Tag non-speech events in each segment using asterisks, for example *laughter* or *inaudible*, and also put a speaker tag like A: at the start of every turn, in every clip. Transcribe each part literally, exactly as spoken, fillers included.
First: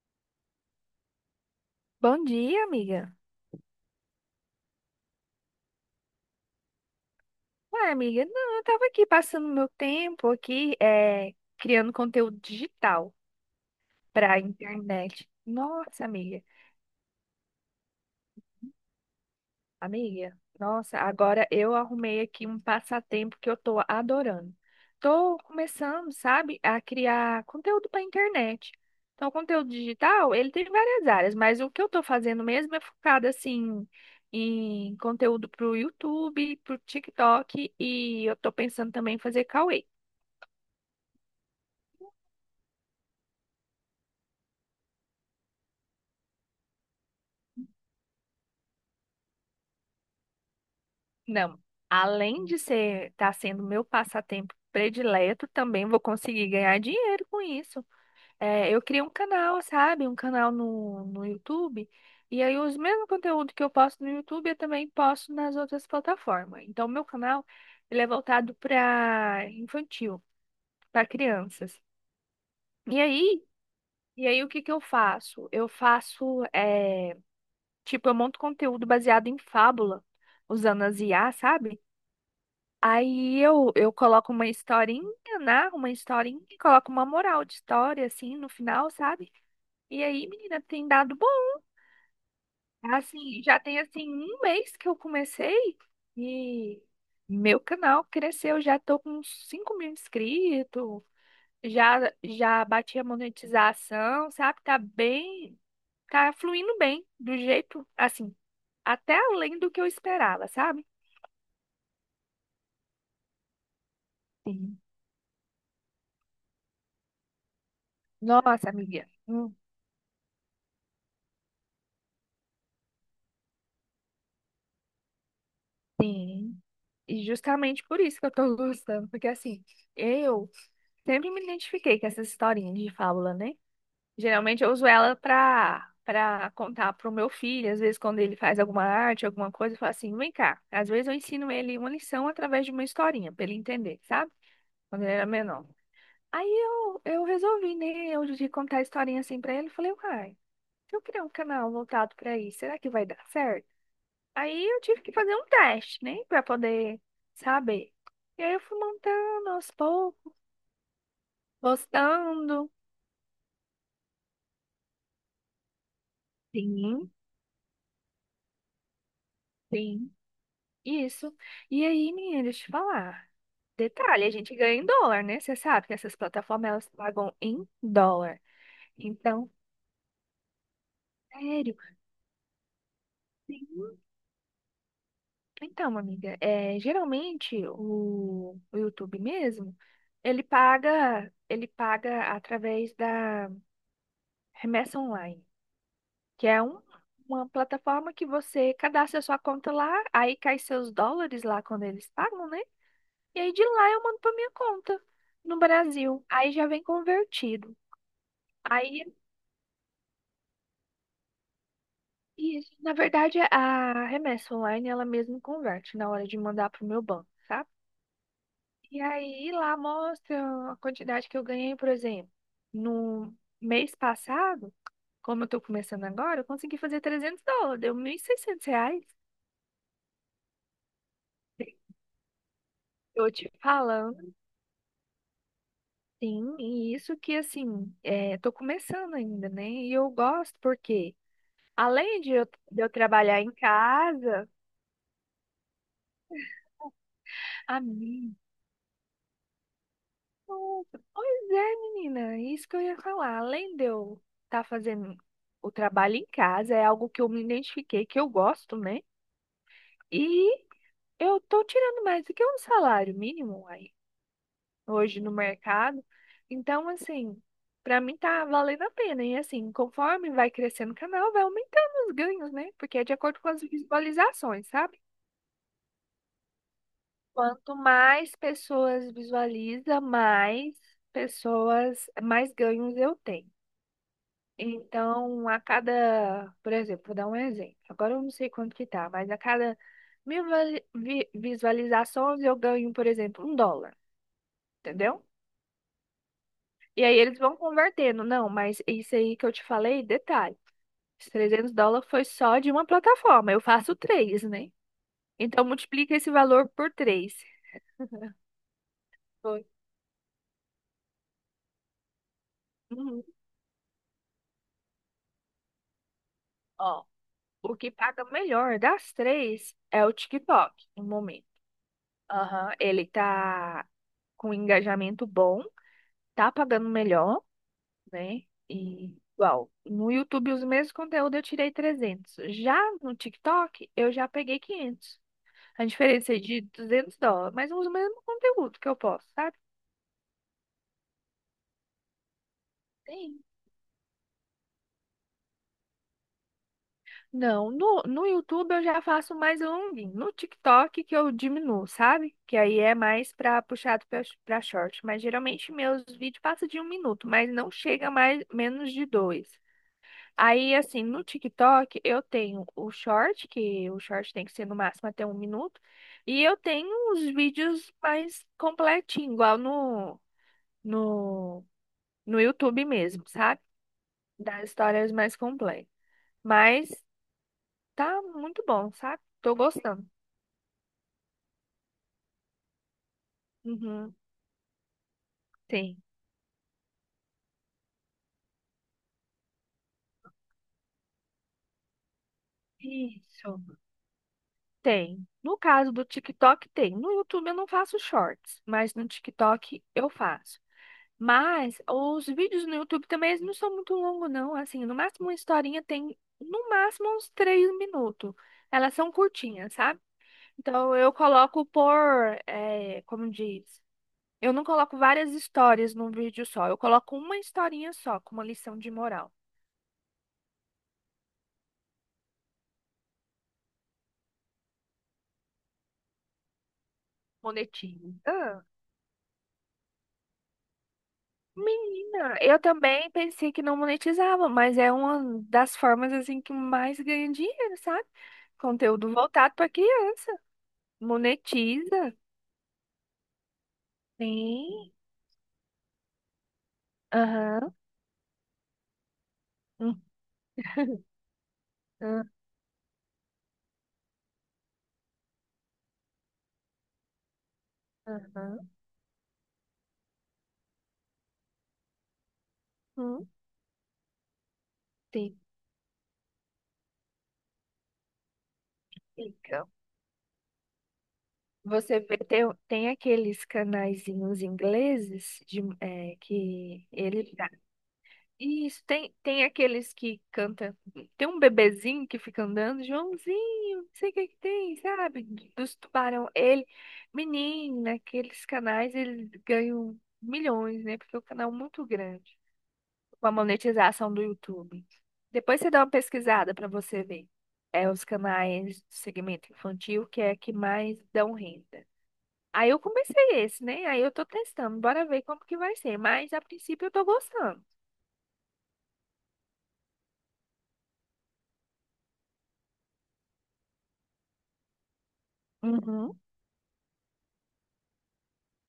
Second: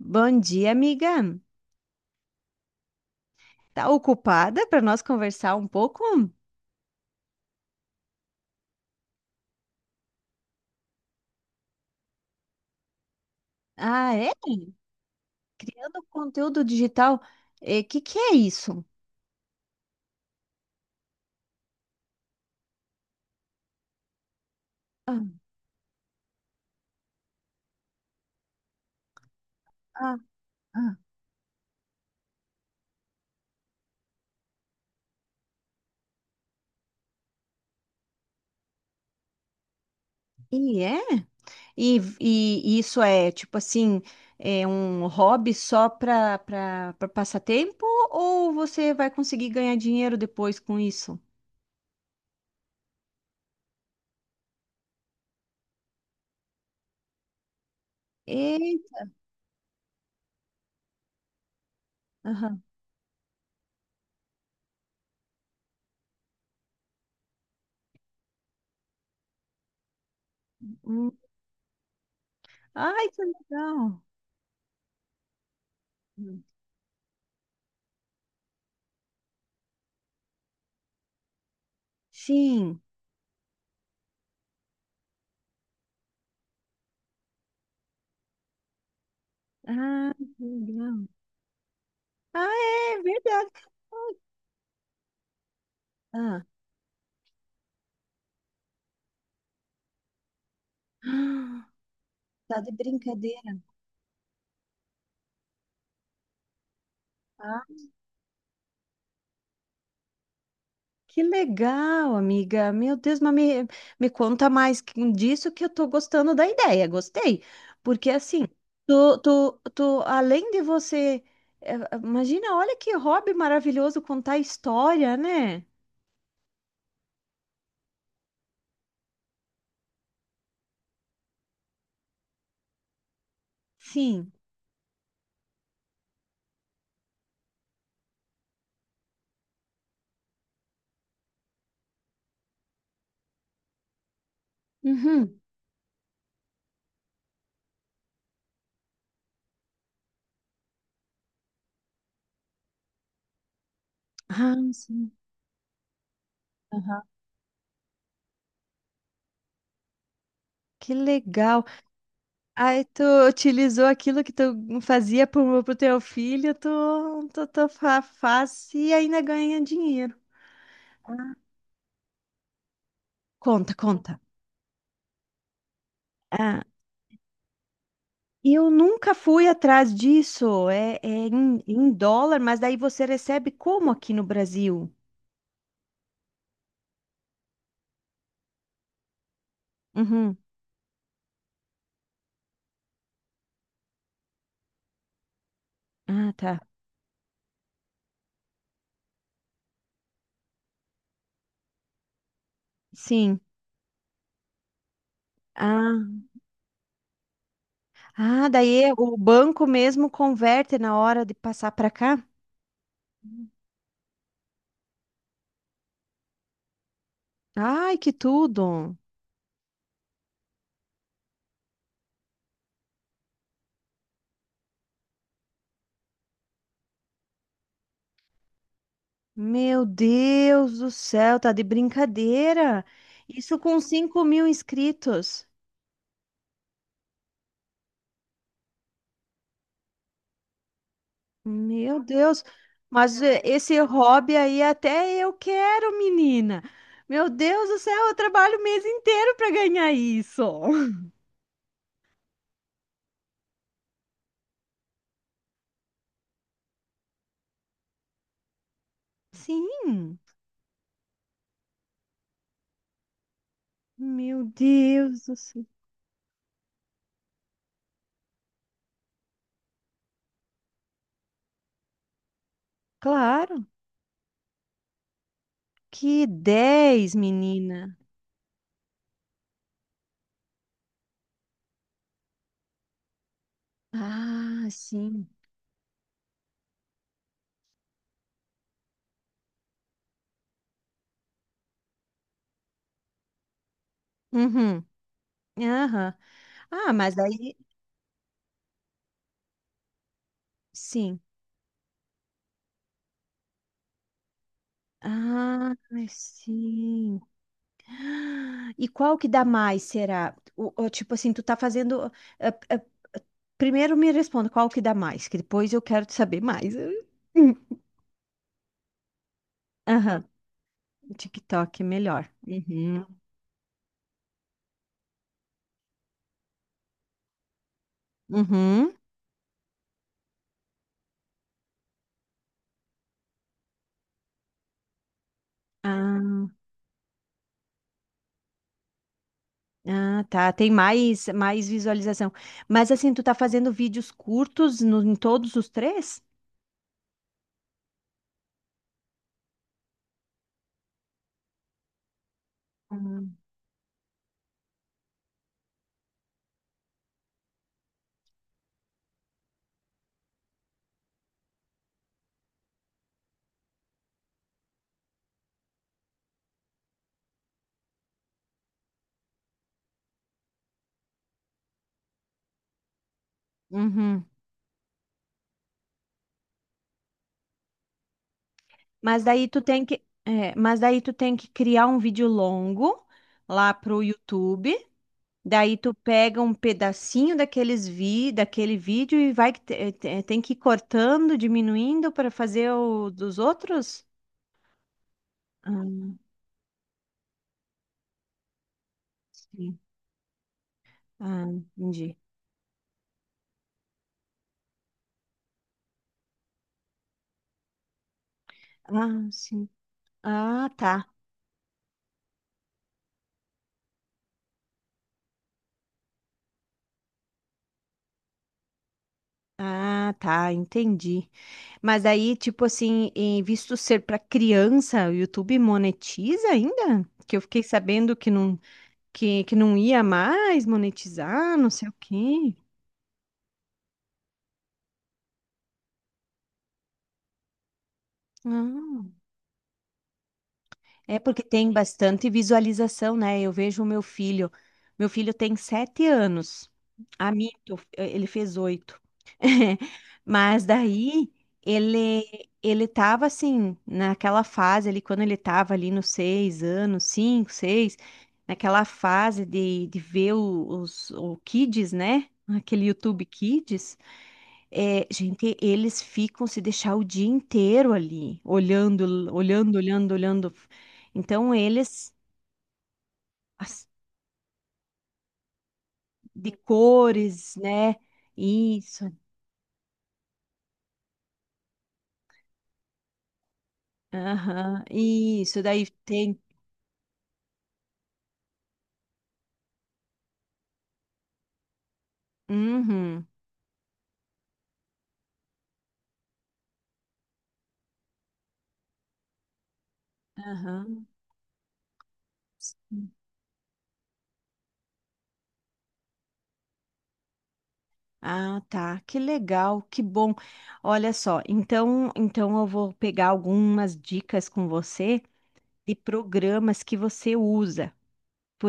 A: Bom dia, amiga.
B: Bom dia, amiga.
A: Tá ocupada para nós conversar um pouco?
B: Ué, amiga, não, eu tava aqui passando meu tempo aqui, é, criando conteúdo digital
A: Ah, é?
B: pra internet.
A: Criando
B: Nossa, amiga,
A: conteúdo digital. O que que é isso?
B: amiga, nossa, agora eu arrumei aqui um passatempo que eu tô adorando.
A: Ah,
B: Tô começando, sabe, a criar conteúdo pra internet. Então, o conteúdo
A: ah,
B: digital, ele tem
A: ah.
B: várias áreas, mas o que eu tô fazendo mesmo é focado, assim, em conteúdo pro YouTube, pro TikTok, e eu tô pensando também em fazer Cauê.
A: E é? E, e isso é tipo assim, é um hobby só para para passar tempo ou você vai conseguir ganhar dinheiro depois com isso?
B: Não, além de ser estar sendo meu passatempo predileto, também vou conseguir ganhar dinheiro com isso. É,
A: E,
B: eu criei um canal, sabe? Um canal no, no YouTube. E aí,
A: aham.
B: os mesmos conteúdos que eu posto no YouTube, eu também posto nas outras plataformas. Então, meu canal, ele é voltado para infantil, para
A: Hum.
B: crianças. E
A: Ai, que
B: aí,
A: legal.
B: e aí, o que que eu faço? Eu faço,
A: Hum.
B: é, tipo, eu monto conteúdo baseado em fábula, usando as I A, sabe?
A: Sim.
B: Aí eu, eu coloco uma historinha, narro uma historinha e coloco uma moral de história, assim, no final, sabe? E
A: Ah,
B: aí,
A: que
B: menina, tem
A: legal.
B: dado bom.
A: Ah, é
B: Assim,
A: verdade.
B: já tem, assim, um mês que eu comecei
A: Ah,
B: e meu canal cresceu. Já tô com uns cinco mil inscritos,
A: *gasps* Ah,
B: já,
A: tá
B: já
A: de
B: bati a
A: brincadeira.
B: monetização, sabe? Tá bem, tá fluindo bem, do
A: Ah,
B: jeito, assim, até além do que eu esperava, sabe?
A: que legal, amiga. Meu Deus, mas me, me conta
B: Sim.
A: mais que- disso que eu tô gostando da ideia. Gostei. Porque assim,
B: Nossa, amiga.
A: tu,
B: Hum,
A: tu, tu, além de você. eh, Imagina, olha que hobby maravilhoso contar história, né?
B: Sim. E justamente por isso que eu tô *laughs* gostando, porque assim, eu sempre me identifiquei com essas historinhas de fábula, né?
A: Sim.
B: Geralmente eu uso ela pra, pra contar pro meu filho, às vezes quando ele faz alguma arte, alguma coisa, eu falo assim, vem cá. Às vezes eu ensino ele uma lição através de uma historinha, pra ele entender, sabe? Quando ele era
A: Uhum.
B: menor. Aí eu, eu resolvi, né, eu de contar a historinha assim pra ele, eu falei, uai, se eu criar um canal voltado pra isso, será que vai dar certo?
A: Ah,
B: Aí eu tive
A: sim.
B: que fazer um teste, né, para poder
A: Aham.
B: saber. E aí eu fui montando aos poucos,
A: Que legal.
B: gostando.
A: Aí tu utilizou aquilo que tu fazia pro, pro teu filho,
B: Sim,
A: tu, tu, tu fa- faz e ainda ganha
B: sim,
A: dinheiro.
B: isso. E aí, menina, deixa eu te falar.
A: Conta, conta.
B: Detalhe, a gente ganha em dólar, né? Você sabe que essas
A: Ah,
B: plataformas elas pagam em dólar.
A: eu nunca fui
B: Então,
A: atrás disso. É, é em,
B: sério,
A: em dólar, mas daí você recebe como
B: sim.
A: aqui no Brasil?
B: Então, amiga, é, geralmente o, o YouTube mesmo,
A: Uhum.
B: ele paga, ele paga através da remessa online.
A: Ah,
B: Que
A: tá.
B: é um- uma plataforma que você cadastra sua conta lá, aí cai seus dólares lá quando eles pagam, né? E
A: Sim.
B: aí de lá eu mando para minha conta no
A: Ah,
B: Brasil. Aí já vem convertido.
A: ah, daí é-
B: Aí,
A: o banco mesmo converte na hora de passar para cá?
B: isso, na verdade, a remessa online ela mesmo converte na hora de mandar para o meu banco, sabe?
A: Ai, que tudo!
B: E aí lá mostra a quantidade que eu ganhei, por exemplo, no mês passado, como eu tô começando agora, eu consegui fazer trezentos dólares, deu mil e seiscentos reais.
A: Meu Deus do céu, tá de brincadeira!
B: Eu te
A: Isso com cinco
B: falando.
A: mil inscritos.
B: Sim, e isso que assim, é, tô começando ainda, né? E eu gosto porque,
A: Meu
B: além de
A: Deus,
B: eu, de eu
A: mas eh,
B: trabalhar em
A: esse hobby
B: casa,
A: aí até eu quero, menina. Meu Deus do
B: a
A: céu, eu
B: mim,
A: trabalho o mês inteiro para ganhar isso.
B: nossa,
A: *laughs*
B: pois é, menina, isso que eu ia falar. Além de eu estar fazendo o trabalho em casa, é algo que eu me identifiquei, que eu gosto, né?
A: Sim,
B: E eu tô tirando mais do que um salário mínimo
A: meu
B: hoje
A: Deus
B: no
A: do céu.
B: mercado. Então, assim, para mim tá valendo a pena. E assim, conforme vai crescendo o canal, vai aumentando os ganhos, né? Porque é de acordo com as
A: Claro,
B: visualizações, sabe?
A: que dez,
B: Quanto
A: menina.
B: mais pessoas visualiza, mais pessoas, mais ganhos eu tenho.
A: Ah, sim.
B: Então, a cada, por exemplo, vou dar um exemplo. Agora eu não sei quanto que tá, mas a cada mil vali- vi- visualizações eu ganho, por exemplo, um dólar,
A: Uhum.
B: entendeu?
A: Aham. Ah,
B: E aí
A: mas
B: eles
A: aí,
B: vão convertendo. Não, mas isso aí que eu te falei, detalhe.
A: sim.
B: Os trezentos dólares foi só de uma plataforma. Eu faço três, né? Então
A: Ah,
B: multiplica esse valor por
A: sim.
B: três.
A: Ah, e qual que dá
B: Foi.
A: mais, será? O, o tipo assim, tu tá fazendo. eh, eh,
B: Uhum.
A: Primeiro me responda qual que dá mais, que depois eu quero te saber mais.
B: Ó,
A: Hum.
B: o que paga melhor das três é o
A: Aham,
B: TikTok, no momento.
A: TikTok é melhor.
B: Aham, ele
A: Uhum.
B: tá com engajamento bom, tá pagando melhor, né?
A: Uhum.
B: E igual, no YouTube os mesmos conteúdos eu tirei trezentos. Já no TikTok eu já peguei quinhentos. A diferença é
A: Ah,
B: de duzentos dólares, mas usa o mesmo conteúdo que eu posso, sabe?
A: ah, tá. Tem mais, mais visualização. Mas assim, tu tá
B: Sim.
A: fazendo vídeos curtos no- em todos os três?
B: Não, no, no YouTube eu já faço mais longuinho. No TikTok que eu diminuo, sabe? Que aí é mais
A: Uhum.
B: pra puxado pra, pra short. Mas geralmente meus vídeos passam de um minuto, mas não chega mais menos de dois. Aí, assim, no TikTok eu tenho o short, que o short tem que ser no máximo até um minuto. E eu tenho os vídeos mais completinhos, igual no, no, no YouTube mesmo, sabe?
A: Uhum.
B: Das histórias mais complexas, mas tá muito bom, sabe?
A: Mas daí
B: Tô
A: tu tem que,
B: gostando.
A: é, mas daí tu tem que criar um vídeo longo lá pro
B: Uhum,
A: YouTube. Daí tu
B: tem.
A: pega um pedacinho daqueles vi, daquele vídeo e vai que te- te- tem que ir cortando, diminuindo para fazer o dos
B: Isso.
A: outros?
B: Tem. No caso
A: Ah,
B: do TikTok, tem. No YouTube eu não faço shorts, mas no
A: sim.
B: TikTok eu faço.
A: Ah,
B: Mas
A: entendi.
B: os vídeos no YouTube também eles não são muito longos, não. Assim, no máximo uma historinha tem, no máximo, uns três minutos. Elas são
A: Ah, sim.
B: curtinhas, sabe?
A: Ah,
B: Então
A: tá.
B: eu coloco por, eh, como diz? Eu não coloco várias histórias num vídeo só. Eu coloco uma historinha só, com uma lição de moral.
A: Ah, tá, entendi. Mas aí, tipo assim, em visto ser para criança, o YouTube monetiza ainda? Que eu fiquei
B: Monetinho.
A: sabendo que não
B: Ah,
A: que, que não ia mais monetizar, não sei o
B: menina,
A: quê.
B: eu também pensei que não monetizava, mas é uma das formas assim que mais ganha dinheiro, sabe? Conteúdo
A: Ah.
B: voltado para criança.
A: É porque tem
B: Monetiza.
A: bastante visualização, né? Eu vejo o meu filho.
B: Sim.
A: Meu filho tem sete anos. A
B: Aham.
A: mito, ele fez oito. *laughs*
B: Hum,
A: Mas daí ele
B: ah,
A: ele tava assim, naquela fase ali, quando ele tava ali nos seis anos, cinco, seis,
B: aham.
A: naquela fase de, de ver o- os o Kids, né? Aquele YouTube
B: Hum,
A: Kids. É,
B: sim.
A: gente, eles ficam se deixar o dia inteiro ali, olhando,
B: Fica.
A: olhando, olhando, olhando. Então,
B: Você
A: eles,
B: vê, tem, tem, aqueles
A: as-
B: canaizinhos ingleses de, é,
A: de
B: que eles...
A: cores, né?
B: Isso,
A: Isso,
B: tem, tem aqueles que cantam. Tem um bebezinho que fica andando, Joãozinho, não sei o que que tem,
A: aham,
B: sabe?
A: isso.
B: Dos
A: Daí
B: tubarão.
A: tem.
B: Ele, menina, aqueles canais, eles ganham milhões, né? Porque é um canal muito grande.
A: Uhum,
B: Com a monetização do YouTube. Depois você dá uma pesquisada pra você ver. É os canais do segmento infantil que é que mais
A: aham.
B: dão renda. Aí eu comecei esse, né? Aí eu tô testando, bora ver como que vai ser. Mas a princípio eu tô gostando.
A: Ah, tá, que legal, que bom. Olha só, então, então eu vou pegar algumas dicas com você de
B: Uhum.
A: programas que você usa.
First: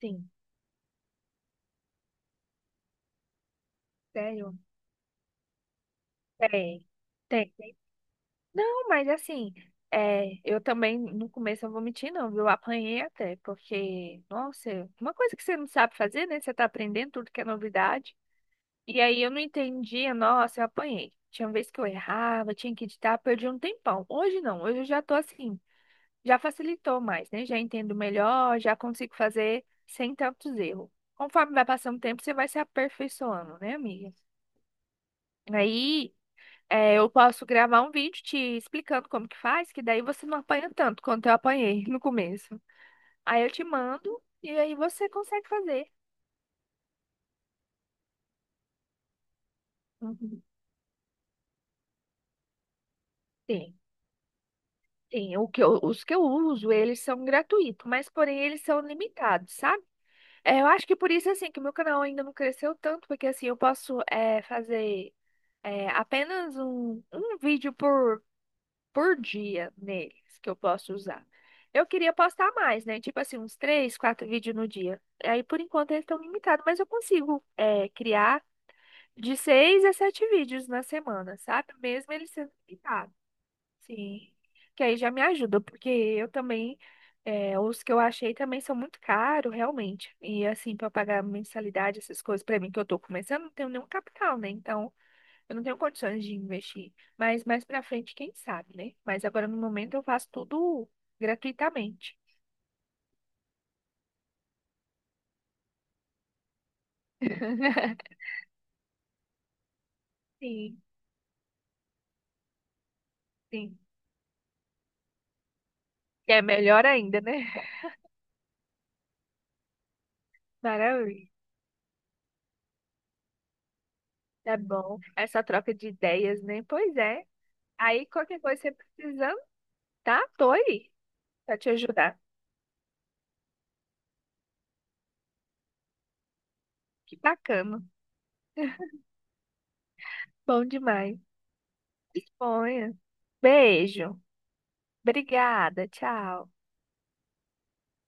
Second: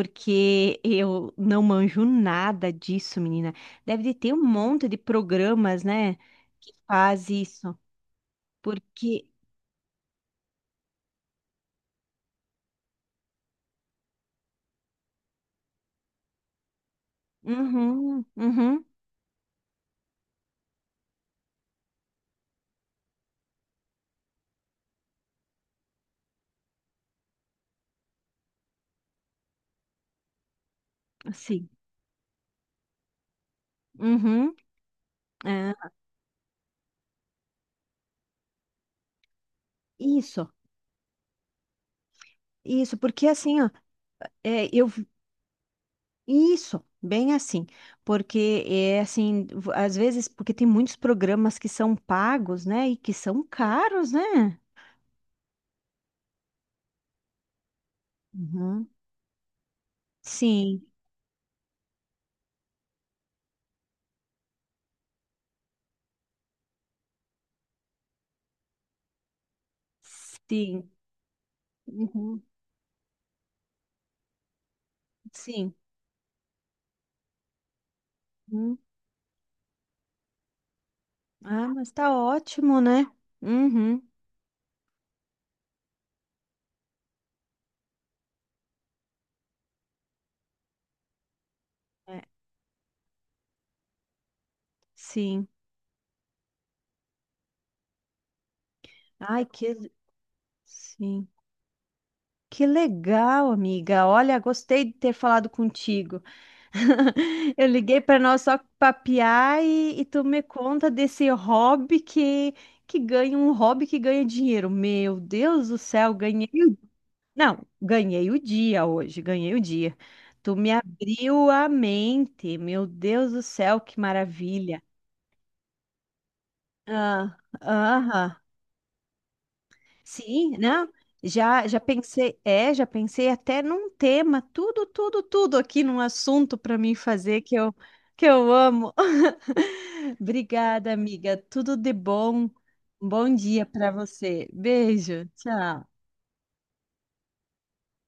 B: Sim.
A: eu não manjo nada disso, menina. Deve de ter um
B: Sério?
A: monte de programas, né, que
B: Tem,
A: faz
B: tem, tem.
A: isso.
B: Não, mas
A: Porque,
B: assim, é, eu também, no começo, eu vou mentir, não, viu? Eu apanhei até, porque, nossa, uma coisa que você não sabe fazer, né? Você tá aprendendo tudo que é novidade.
A: uhum, uhum,
B: E aí eu não entendia, nossa, eu apanhei. Tinha vez que eu errava, tinha que editar, perdi um tempão. Hoje não, hoje eu já tô assim, já facilitou mais, né? Já entendo melhor, já consigo fazer sem tantos erros. Conforme vai
A: sim,
B: passando o tempo, você vai se aperfeiçoando, né, amiga?
A: uhum, é,
B: Aí. É, eu posso gravar um vídeo te explicando como que faz, que daí você não
A: isso,
B: apanha tanto quanto eu apanhei no começo.
A: isso, porque
B: Aí eu
A: assim,
B: te
A: ó,
B: mando e
A: é,
B: aí
A: eu, vi-
B: você consegue fazer.
A: isso, bem assim, porque é assim, v- às vezes,
B: Uhum.
A: porque tem muitos programas que são pagos, né, e que são
B: Tem,
A: caros, né?
B: tem. O que eu- os que eu uso, eles são gratuitos, mas porém eles são
A: Uhum.
B: limitados, sabe? É, eu
A: Sim,
B: acho que por isso, assim, que o meu canal ainda não cresceu tanto, porque assim, eu posso é, fazer é, apenas um, um vídeo por por dia neles que eu
A: sim,
B: posso usar. Eu queria
A: uhum,
B: postar mais, né? Tipo assim, uns três, quatro vídeos no dia. Aí, por
A: sim.
B: enquanto, eles estão limitados, mas eu consigo é, criar
A: Hum.
B: de seis a sete vídeos na semana,
A: Ah,
B: sabe?
A: mas tá
B: Mesmo eles sendo
A: ótimo, né?
B: limitados.
A: Uhum.
B: Sim. Que aí já me ajuda, porque eu também, é, os que eu achei também são muito caros, realmente. E assim, para pagar mensalidade,
A: É,
B: essas coisas, para mim que eu tô começando, não tenho nenhum capital, né? Então.
A: sim.
B: Eu não tenho condições de investir, mas mais pra frente, quem sabe, né? Mas
A: Ai,
B: agora no
A: que
B: momento eu faço tudo
A: sim.
B: gratuitamente.
A: Que legal, amiga. Olha, gostei de ter falado contigo. *laughs* Eu liguei para
B: *laughs*
A: nós só papiar e, e tu me
B: Sim,
A: conta desse hobby que que ganha um
B: sim.
A: hobby que ganha dinheiro. Meu Deus do céu,
B: Que é
A: ganhei. o-
B: melhor ainda, né?
A: Não,
B: *laughs*
A: ganhei o dia hoje, ganhei o dia. Tu me
B: Maravilha.
A: abriu a mente. Meu Deus do céu, que
B: Tá
A: maravilha.
B: bom. Essa troca de ideias, né? Pois é.
A: Ah,
B: Aí
A: aham.
B: qualquer coisa você precisando, tá? Tô
A: Sim, né?
B: aí pra
A: Já,
B: te
A: já
B: ajudar.
A: pensei, é, já pensei até num tema, tudo, tudo, tudo aqui num assunto para mim
B: Que
A: fazer que eu,
B: bacana.
A: que eu amo.
B: *laughs*
A: *laughs*
B: Bom
A: Obrigada,
B: demais.
A: amiga. Tudo de bom.
B: Disponha.
A: Um bom dia para
B: Beijo.
A: você. Beijo.
B: Obrigada.
A: Tchau.
B: Tchau.